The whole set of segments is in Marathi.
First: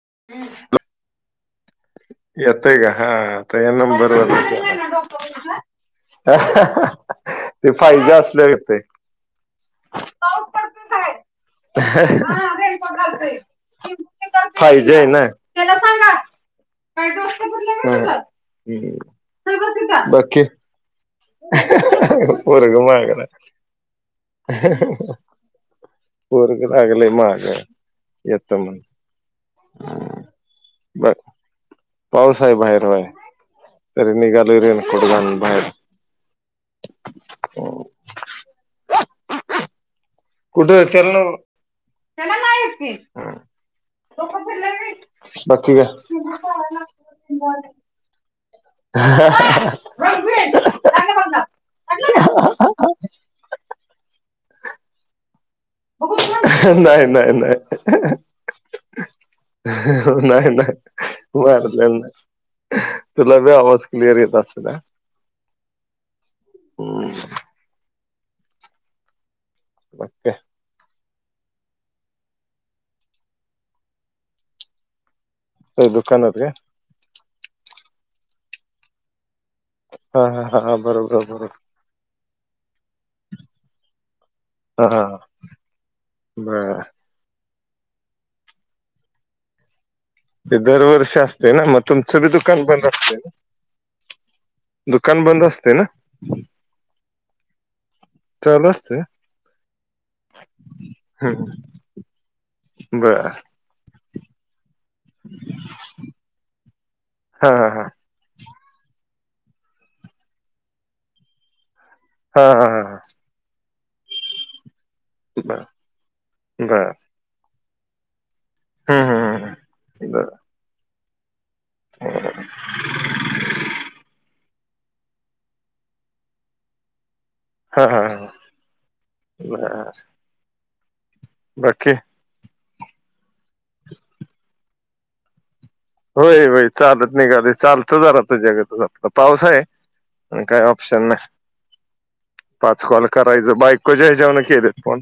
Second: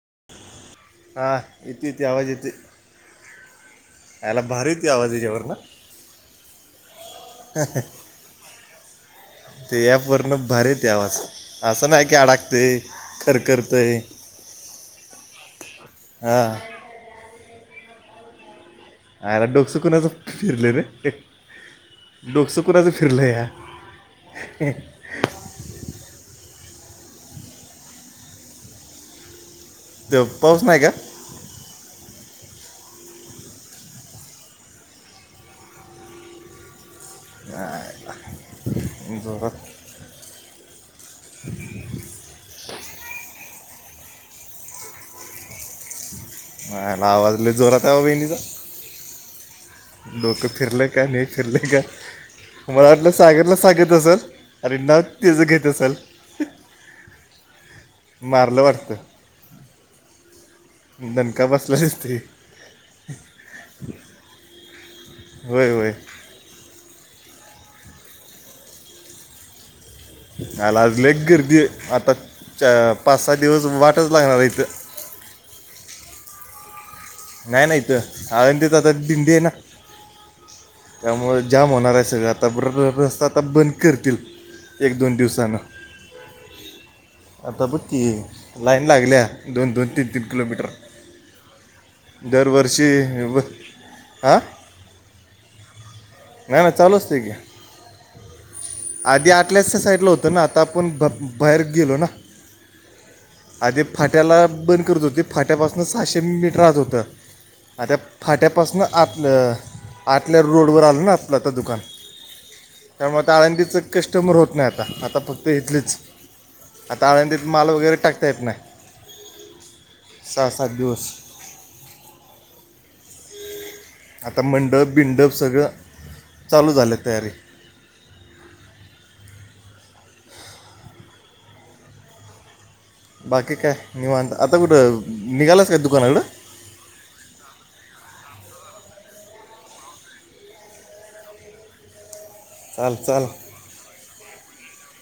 [inaudible] हा येते ते आवाज येते येतय का हा अता ह्या नंबर वर याला भारी ते आवाज याच्यावरनं [unintelligible] [unintelligible] ते फायजे असल्यावर येतय ते ॲप वरन भारी येतय पडतोय आवाज असं नाही की बाहेर हा अडाकतय खरखरतय फाईजी हाय ना त्याला सांगा [unintelligible] आयला चल डोकस बस कुणाचं तिथं बाकी फिरले र डोसकु पोरग कुणाच मागला फिरलया [unintelligible] पोरगं लागलय माग येत म्हण त पाऊस नाही का पावसा आहे बाहेर हाय तरी निघालोय रेनकोट घालुन भाईर [unintelligible] जोरात कुठे केर न त्याला नाईच की डोक फिरलय होय बग की ग आवाज लइ जोरात आहे वा वहिनीचा [unintelligible] डोक फिरले का नाही फिरले का मला वाटलं सागरला सांगत असल अरे नात त्याच घेत असेल [unintelligible] नाही नाही नाही मारलं वाटतं नाही नाही दणका बसला मारल्याल दिसते नाई तुला बी आवाज क्लिअर येत असेल ना होय होय हम् अला [unintelligible] लाइच गर्दी आता पाच सहा दिवस वाटच लागणार इथं अ दुकानात काय नाही नाही इथंआळंदीत आता दिंडी आहे ना हा हा हा हा बरोबर त्यामुळे बरोबर जाम होणार आहे सगळं आता आता ब [unintelligible] रस्ता आता बंद करतील हा एक हा दोन दिवसान बर आता बघ कि लाईन लागल्या दोन दोन तीन तीन हे किलोमीटर दर वर्षी असतयं ना म तुम चं बि दुकान बंद दरवर्षी असतय का व- हा दुकान बंद असतंय ना नाही नाही चालू असतंय कि चालू असते आधी आतल्याच साईडला होतं ना आता आपण बा बाहेर गेलो ना बरं आधी फाट्याला बण त होते फाट्यापासन सहाशे मीटर आत होतं. हा हा हा फाट्यापासून आत आपलं आतल्या रोडवर आलं ना आपलं आता दुकान हा हा हा त्यामुळे आता आळंदीचं कस्टमर होत नाही आता आता फक्त बर इथलीच बर आता आळंदीत माल वगैरे टाकत येत नाही हम्म हम्म बर सहा सात दिवस [inaudible] आता मंडप बिंडप सगळं चालू झालं तयारी हा हा ह बर बाकी बाकी काय निवांत आता कुठं निघालाच होय होय चालत निघालोय चालतो जरा तुझ्यागतच आता पाऊस आहे आणि काय ऑप्शन नाही पाच चाल कॉल चाल करायचं बायकोच्या हेज्यावरण केलेत फोन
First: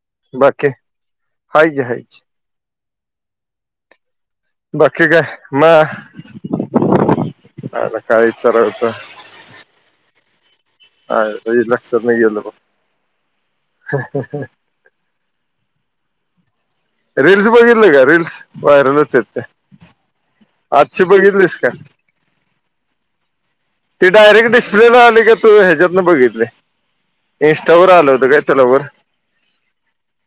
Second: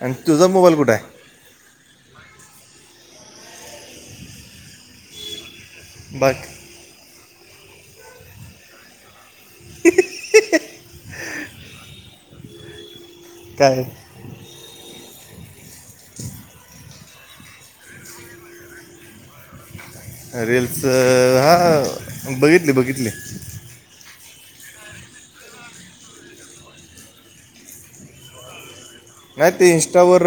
आणि तुझा बाकी मोबाईल कुठं आहे हाय कि बाकी काय म बाकी आला काय विचार होता हा लक्षातनं गेलं बघ काय ह ह रील्स बघितल्या काय रील्स व्हायरल होत्यात त्या रील्स का हा बघितली बघितली ती डायरेक्ट डिस्प्लेला आली का तू ह्याच्यात ना बघितले इंस्टावर आलं होतं काय तुला वर नाही ते इंस्टावर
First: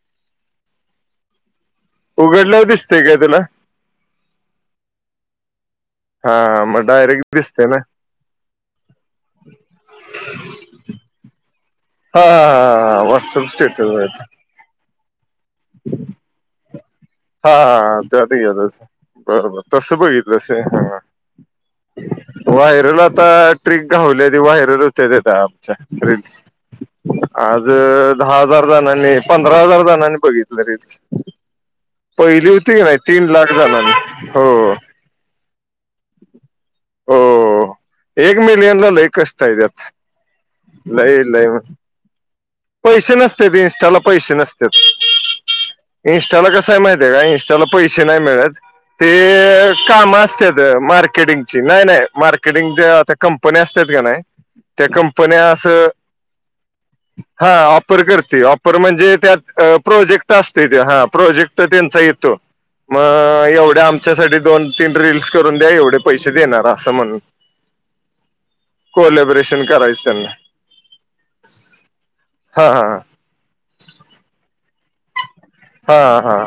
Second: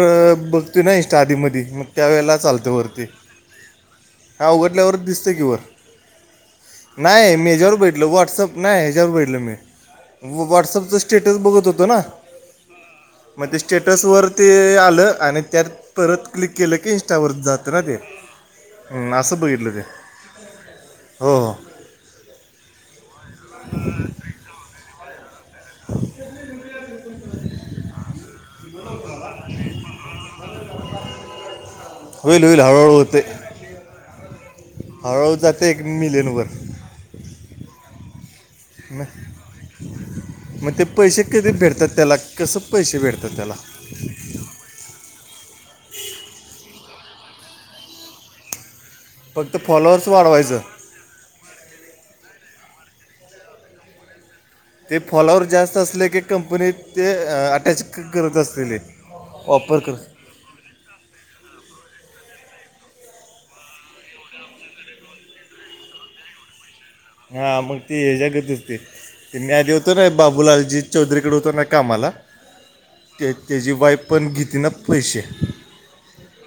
बघतय ना इंस्टा आधी मधी त्या वेळेला उघडल्यावर चालतं दिसतय वरती काय तुला हा उघडल्यावरच दिसते की वर हा मग डायरेक्ट नाही मी दिसते ह्याच्यावर ना बघितलं व्हॉट्सअप नाही ह्याच्यावर बघितलं मी व्हॉट्सअपचं स्टेटस बघत होत हा हा हा ह म्हणजे स्टेटसवरर ते आलं आणि त्यात परत क्लिक केलं की इंस्टावर हा जातं हा ना ते हा चालतंय कि हम्म, असं बर बर बघितलं ते तस बघितलास होय.. हा हो हो हा व्हायरल आता ट्रिक घावल्या ती व्हायरल होत्या ती आता रील्स आज दहा हजार जणांनी पंधरा हजार जणांनी बघित रील्स होईल पहिली होती नाही तीन लाख झाला म हळू हळू जात होओ एक मिलियन ला म- लई कष्ट आहेत यात मग ते पैसे कधी भेटतात त्याला कसं पैसे भेटतात त्याला नसत्यात इंस्टाला पैसे नसत्यात इंस्टाला कस आहे माहिती ते काय इनस्टाला पैसे नाही मिळत ते फक्त फॉलोअर्स कामं असत वाढवायचं मार्केटिंगची नाही नाही मार्केटिंग ज आता कंपनी असत का नाही त्या ते फॉलोवर कंपन्या जास्त असं असले की कंपनीत ते हा अटॅच ऑफर करत करते ऑफर असलेले म्हणजे त्यात वापर करत प्रोजेक्ट असतो ते हा प्रोजेक्ट त्यांचा येतो मग एवढ्या आमच्यासाठी दोन तीन रीलल्स करून द्या एवढे पैसे देणार. असं म्हणून हा मग ते ह जगतचते तेनी कोलॅबरेशन आधी होतो करायचं ना त्यांना बाबूलालजी चौधरीकडे होतो ना कामाला. हा हा ते त्याची वाईफ पण घेतती ना. पैसे हा हा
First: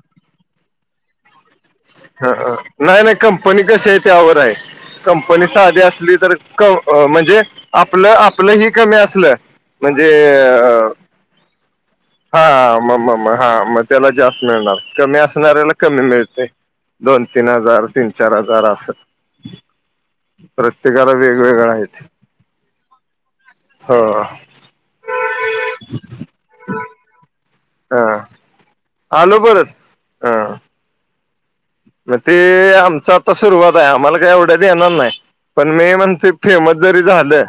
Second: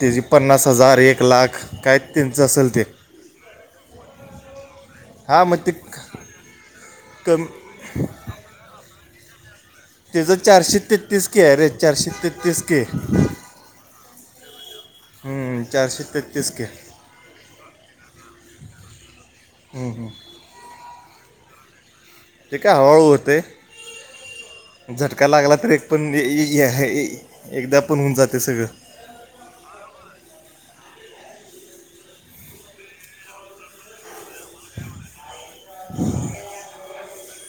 त्याची पन्नास हजार एक लाख काय ह त्यांचं असेल ते नाही नाही कंपनी कशी आहे त्यावर आहे. हा कंपनी मग ते साधी असली तर म्हणजे कमी आप आपलं ह कमी अस लं म्हणजे. त्याचं चारशे तेहतीस के आहे रे चारशे हा तेहतीस के म म हा मग त्याला जास्त. मिळणार कमी हम्म, असणाऱ्याला कमी चारशे मिळते तेहतीस के ते दोन तीन हजार तीन चार हजार असं. प्रत्येकाला वेगवेगळ आहेत. काय हळू होते. हो. झटका लागला, तर एक पण एकदा, पण हा होऊन जाते सगळं आलो बरच अ. मग ते आमच आता सुरुवात आहे आम्हाला. एवढं देणार नाही, पण मी म्हणतोय फेमस जरी झालं,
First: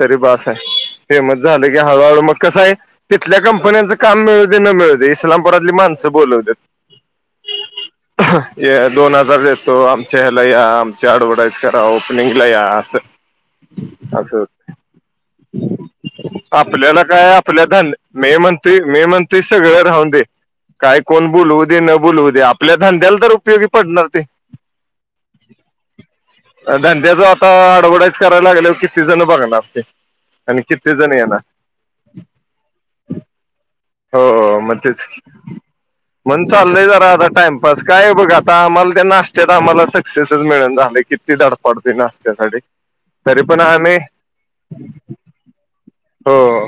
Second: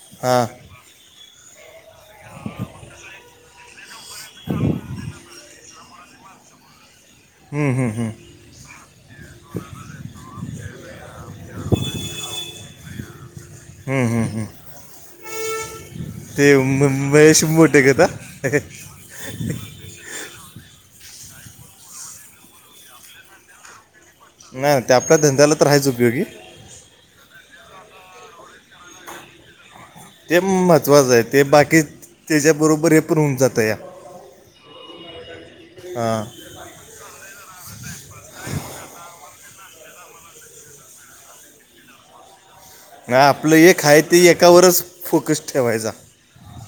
तरी हां बास आहे. फेमस झालं की हळूहळू मग कसं आहे, तिथल्या कंपन्यांचं काम मिळूदे नं मिळूदे इस्लामपुरातली माणस. असं बोलवत. हम्म हम्म हम्म. दोन हजार देतो, आमच्या ह्याला या आमची अडव्हटाईज करा, ओपनिंगला या असं. हम्म हम्म असं हम्म. आपल्याला काय महेश आपल्या मोठे का मे म्हनती नाही मे म्हनती सगळ राहून. काय कोण बोलवू दे न बोललू दे, आपल्याधंद्याला तर उपयोगी पडणार. नाही, ते आपल्या धंद्याला तर आहेच उपयोगी धंद्याच आता अडवटाईज करायला लागल्या की. त जणं बघा ना आपते. ते महत्त्वाचं आहे ते बाकी त्याच्या बरोबर हे पऊन जातं या. हो मग तेच. हां म्हण चाललंय जरा आता टाइमपास, काय बघ आता मला त्या नाश्त्यात. आम्हाला सक्सेसच मिळ झाले, किती धडपडते नाशत्यासाठी. म आपलं एकय ते एकावरच फोकस ठेवायचां. हो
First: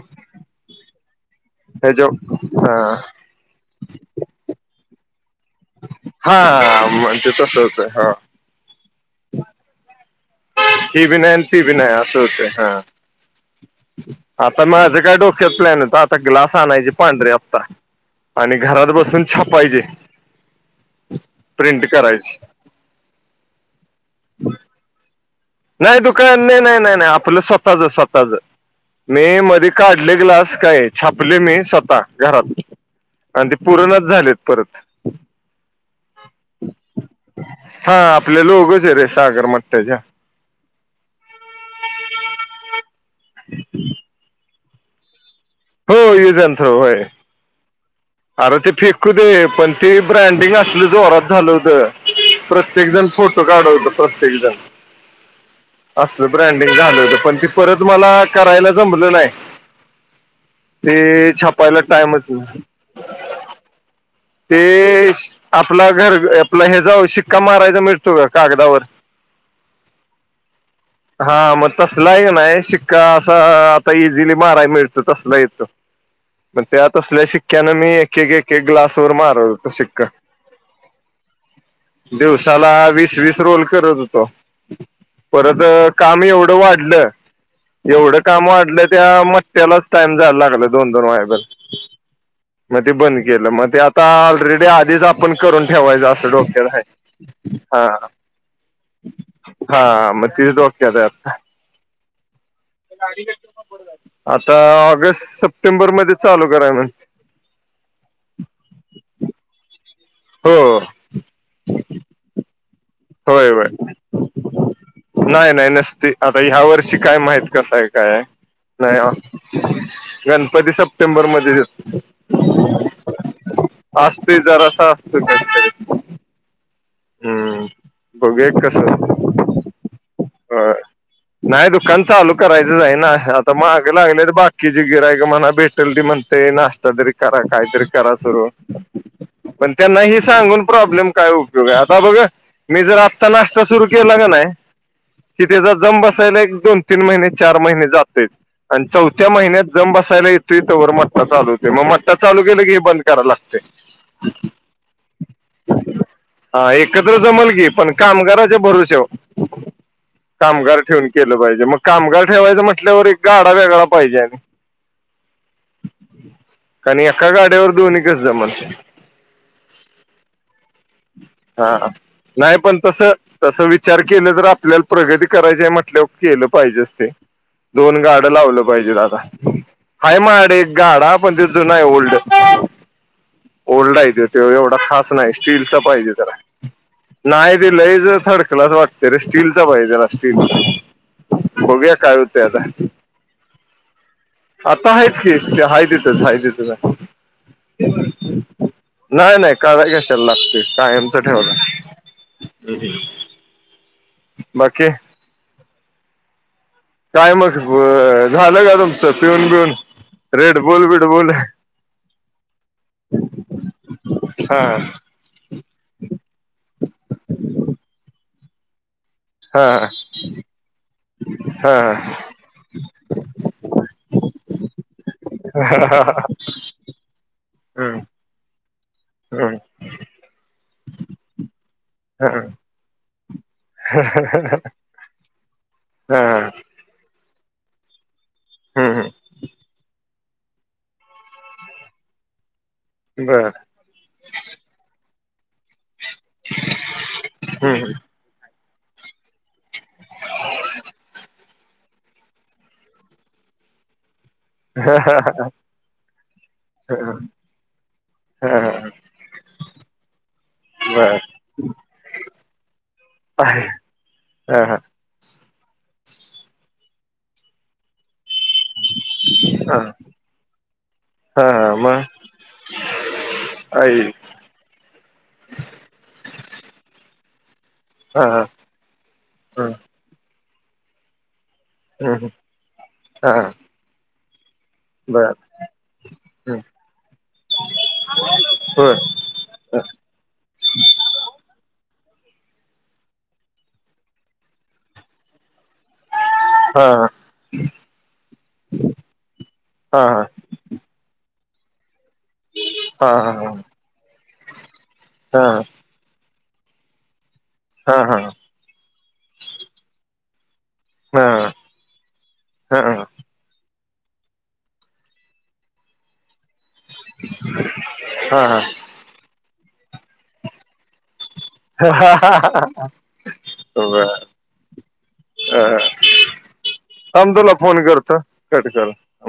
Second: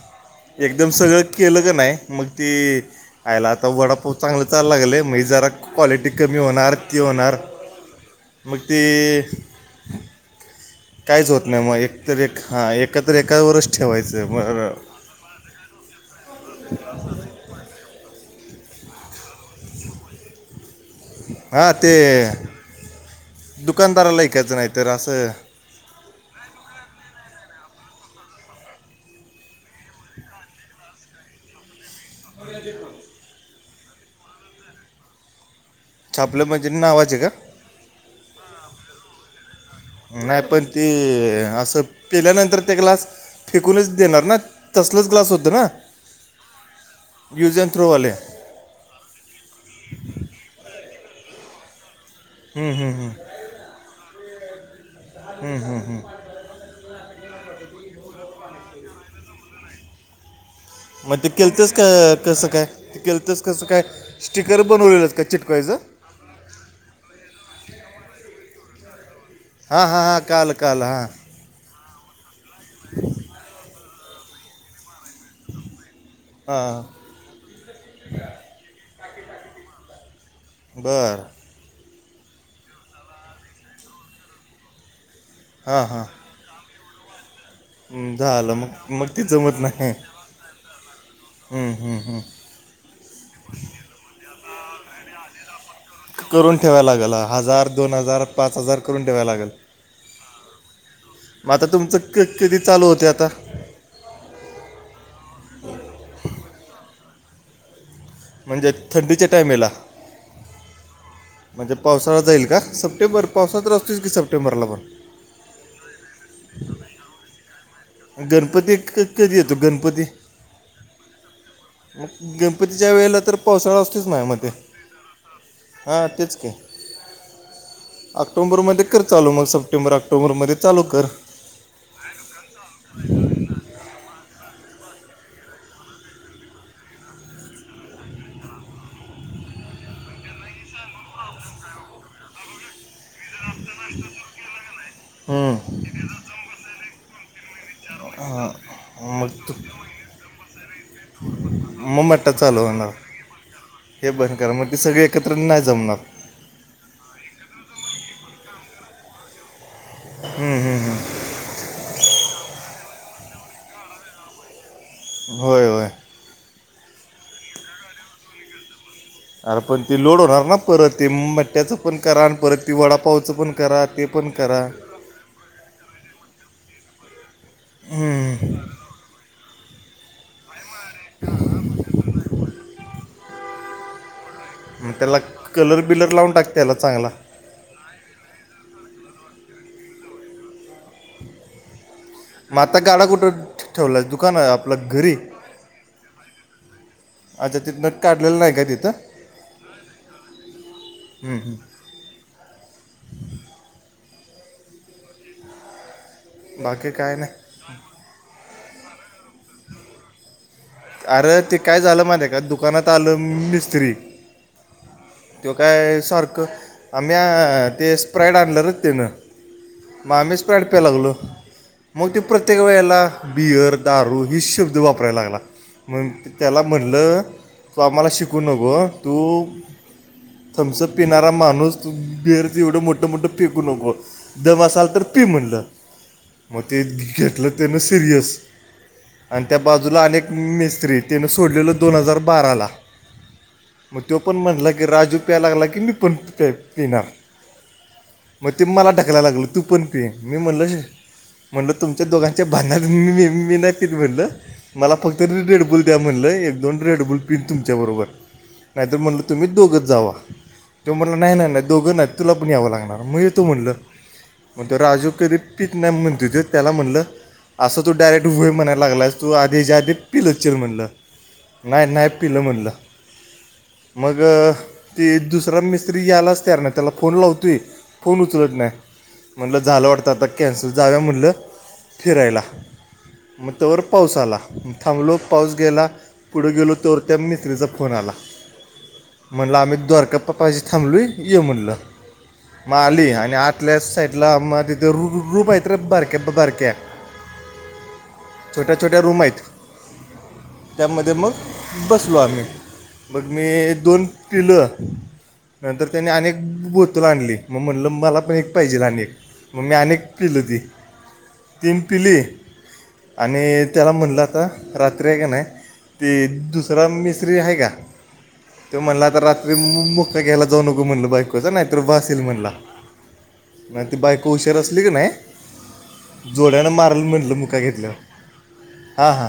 एकदम सगळं. केलं का नाही, ह्याच्या मग तेला आता वडापाव चांगला चाला लागलेय. क्वालिटी कमी हा होणार, हा ती म्हणजे होणार तसं होतं हा मग ती. ती ब नाही आहे, ती ब ना आहे, अस एक असते हा. हां एकत्र एकावरच ठेवायचं आता बरं माझं काय डोक्यातलन तर आता ग्लास आणायचे पांढरे हप्ता. आणि घरात बसून छापायचे. हा प्रिंट ते करायची दुकानदाराला ऐकायचं नाही तर असं. नाही दुकान नाही नाही नाही नाही आपलं स्वतःच स्वतःच. मी मध्ये काढले ग्लास काय छापले मी स्वतः. आणिज [unintelligible] पुूर्णच झालेत परत. छापलं म्हणजे नावाचे का हा आपले लोकच आहे रे सागर मटठ्याच्या. नाही पण ते असं पेल्यानंतर त्या ग्लास फेकूनच देणार ना, तसलाच ग्लास होतो. हो युज अन थ्रो होय. यूज अँड थ्रोवाले अरे ते फेकू दे, पण ते ब्रँडिंग असलं, जोरात झालं होत. प्रत्येक जण फोटो काढवत प्रत्येक जण. अससल ब्रँडिंग झाले. पण ते परत मला करायला जमलं नाही. ते छापायला टाइमच नाही. त केलतस कसं काय. ते स्टिकर बनवलेलंच का चिटकवायचं आपला घर आपलं हे, जाऊ शिक्का मारायचा मिळतो का कागदावर. हा हा हा काल काल हा. हा मग तसलाही नाही शिक्का असं, आता इझिली मारायला मिळत. तसला येत म हां तसल्या शिक्क्यान मी एक ग्लास. तोर मार होत शिक्का. बर. दिवसाला वीस वीस रोल करत होतो. परत हां हां काम एवढं वाढलं. हम्म, एवढं काम झालं वाढलं मग मग त्या ते जमत मट्ट्यालाच नाही टाइम जायला लागला दोन दोन वायण. हम्म, हम्म, हम्म. मग ते बंद केलं मग ते, आता ऑलरेडी आधीच आपण करून. ठेवायचं असं करून डॉक्टर ठेवायला लागेल हा. आहे हजार हा दोन हजार पाच हजार करून ठेवायला लागेल हा मग. तीस वक्तत मग आता तुमचं क कधी चालू होते आता आता ऑगस्ट सप्टेंबर मध्ये चालू कराय म्हण म्हणजे थंडीच्या टायमेला हो म्हणजे पावसाळा जाईल का सप्टेंबर होय होय पावसात असतोच की सप्टेंबरला पण नाही नाही नसती आता ह्या वर्षी काय माहिती. कसं आहे काय आहे गणपती क- कधी येतो गणपती नाही गणपती सप्टेंबर मध्ये येत. मग गणपतीच्या वेळेला तर पावसाळा असतोच नाही म ते जरासा असतो काहीतरी हा तेच काय? हम्म बघूया ऑक्टोबर कस मध्ये कर चालू मग सप्टेंबर ऑक्टोबरमध्ये चालू कर नाही दुखन चालू करायचं जाई ना आता महाग लागले तर बाग. ककी ज गिराय का म्हणा भेटल त म्हणते नाश्ता तरी करा काहीतरी करा सुरू पण त्यांना ह सांगून प्रॉब्लेम काय उपयोग आहे आता बघ मी जर नाश्ता सुरू केला ग नाही कि त्याचा हम्म. जम बसायला एक दोन तीन महिने चार महिने हां. मग चौ्या तू मन्यात ज बेतट मग मट्टा चालू चालगलू के होणार ब करा लागते. हे बंद करा मग ती सगळी एकत्र नाही जमणार. हा एकत्र जमल की पण कामगाराच्या भरसेव हम्म, हम्म, कामगार हम्म. ठेवून केलं पाहिजे मग कामगार ठेवायचं म्हटल्यावर एक गाडा वेगळा पाहिजे. होय होय. आणिण एका गाड्यावर दोन कच जमान अरे पण ते लोड होणार ना परत ते म्याचं हा पण करा आणि नाही परत ते पण तसं वडापावचं पण तसं करा विचार ते पण केलं तर करा. आपल्याला प्रगती करायची आहे म्हटल्या केलं पाहिजे अस ते दोन गाडं हम्म. लावलं पाहिजेत आादा हा माड एक गाडा पण त जुून आहे ओल्ड ओल्ड आहे ति त एवढा मग खास त्याला नाही स्टीलचा कलर बिलर पाहिजे लावून जरा टाक त्याला चांगला नाही दिलं ज थर्ड क्लास वाटते. बाला्ट्या काय होते मग आता गाडा कुठं ठेवला दुकान आपलं आता घरी आहेच की हा तथच हा तथ. आता तिथनं काढलेलं नाही का तिथं नाही नाही करा कशाला लागते कायमच हम्म, ठेवलं. हम् बाकी हम्म. बाकी काय नाही मग झालं का तुमचं पिऊन बिऊन रेडबुल बिडबुल अरे ते काय झालं माझ का दुकानात आलं मिस्त्री हा तें काय सारखं आम्ही ते स्प्रेड आणलंच तेन हा मामेचपॅटपिया लागलो. हा मग ते प्रत्येक वेळेला बियर दारू हि शब्द वापरायला लागला. मग त्याला म्हणलं तू हम्म, आम्हाला शिकू नको तू हम्म, थंमस पिणारा माणूस हा. बिरच एवढं मोठ मोठ पकू नको दम असल तर पी म्हणलं. हा, मग ते घेतलं सिरियस हम्म, आणि त्या बाजूलाे. सोड दो हजार बारा बर मग तो पण म्ह राज. तो यायला लागला की मी पण येणार. हम्म. ते मला ढकायला लागल तू पण पि मी म्हणल. म्हणलं तुमच्या दोघांच्या बांध म मी नाही फ म्हणलं. हा हा हा. द म्ह एक दोन रेडबल पिन तुमच्या बरोबर नाहीतर हा, म्हणलं तुम्ही दोघच जा. तो म्हटला नाही नाही नाही दोघं नाही तुला पण यावं लागणार म्हणजे तो बर म्हणलं हा मग हा तो राजू. म्हण त्याला म्हणल अस तो डायरेक्ट वय म्हणायला लागला. ू आधी हा जाध हा पिल. म्ह हा नाही नाही मग पिलं म्हटलं मग. आईच ते दुसरा मिस्त्री यायलाच तयार नाही त्याला फोन लावतोय. फोन हा हा उचलत नाही म्हणलं हम्म झालं वाटतं आता कॅन्सल जाव म्हणलं. हम्म फिरायला हा मग त्यावर पाऊस आला थांबलो. बर पाऊस गेला पुढे हम्म गेलो तोवर त्या मत्रीचा फोन आला. होय म्हणलं आम्ही द्वारका पा्पाची थांबलोय य म्हणलं. मग आली आणि आतल्या साईड ला म तिथुपय बरक्या बरक्या हा छोट्या छोट्या रूम आहेत. हा हा त्यामध्ये मग बस. बसलो आम्ही हा मग मी हा दोन पिलो. हा हा बतोल आणली मग म्हणलं मला पण एक पाहिजे अनेक मग मी अनेक पिल ती. तीन पिली हा हा आणि त्याला म्हणलं आता. रात्र हाय का नाय. राम मिसत्री आहे का हा हा तो म्हणला आता रात्री मुक्का घ्यायला जाऊ नको म्हणलं बायक. नाही तर ब असल म्हणला नाही ती बर बायक उशर असली की नाही. अ जोड्यान माराल थांब म्हटलं तुला मुका फोन करतो कट घेतल्यावर कर हा हा.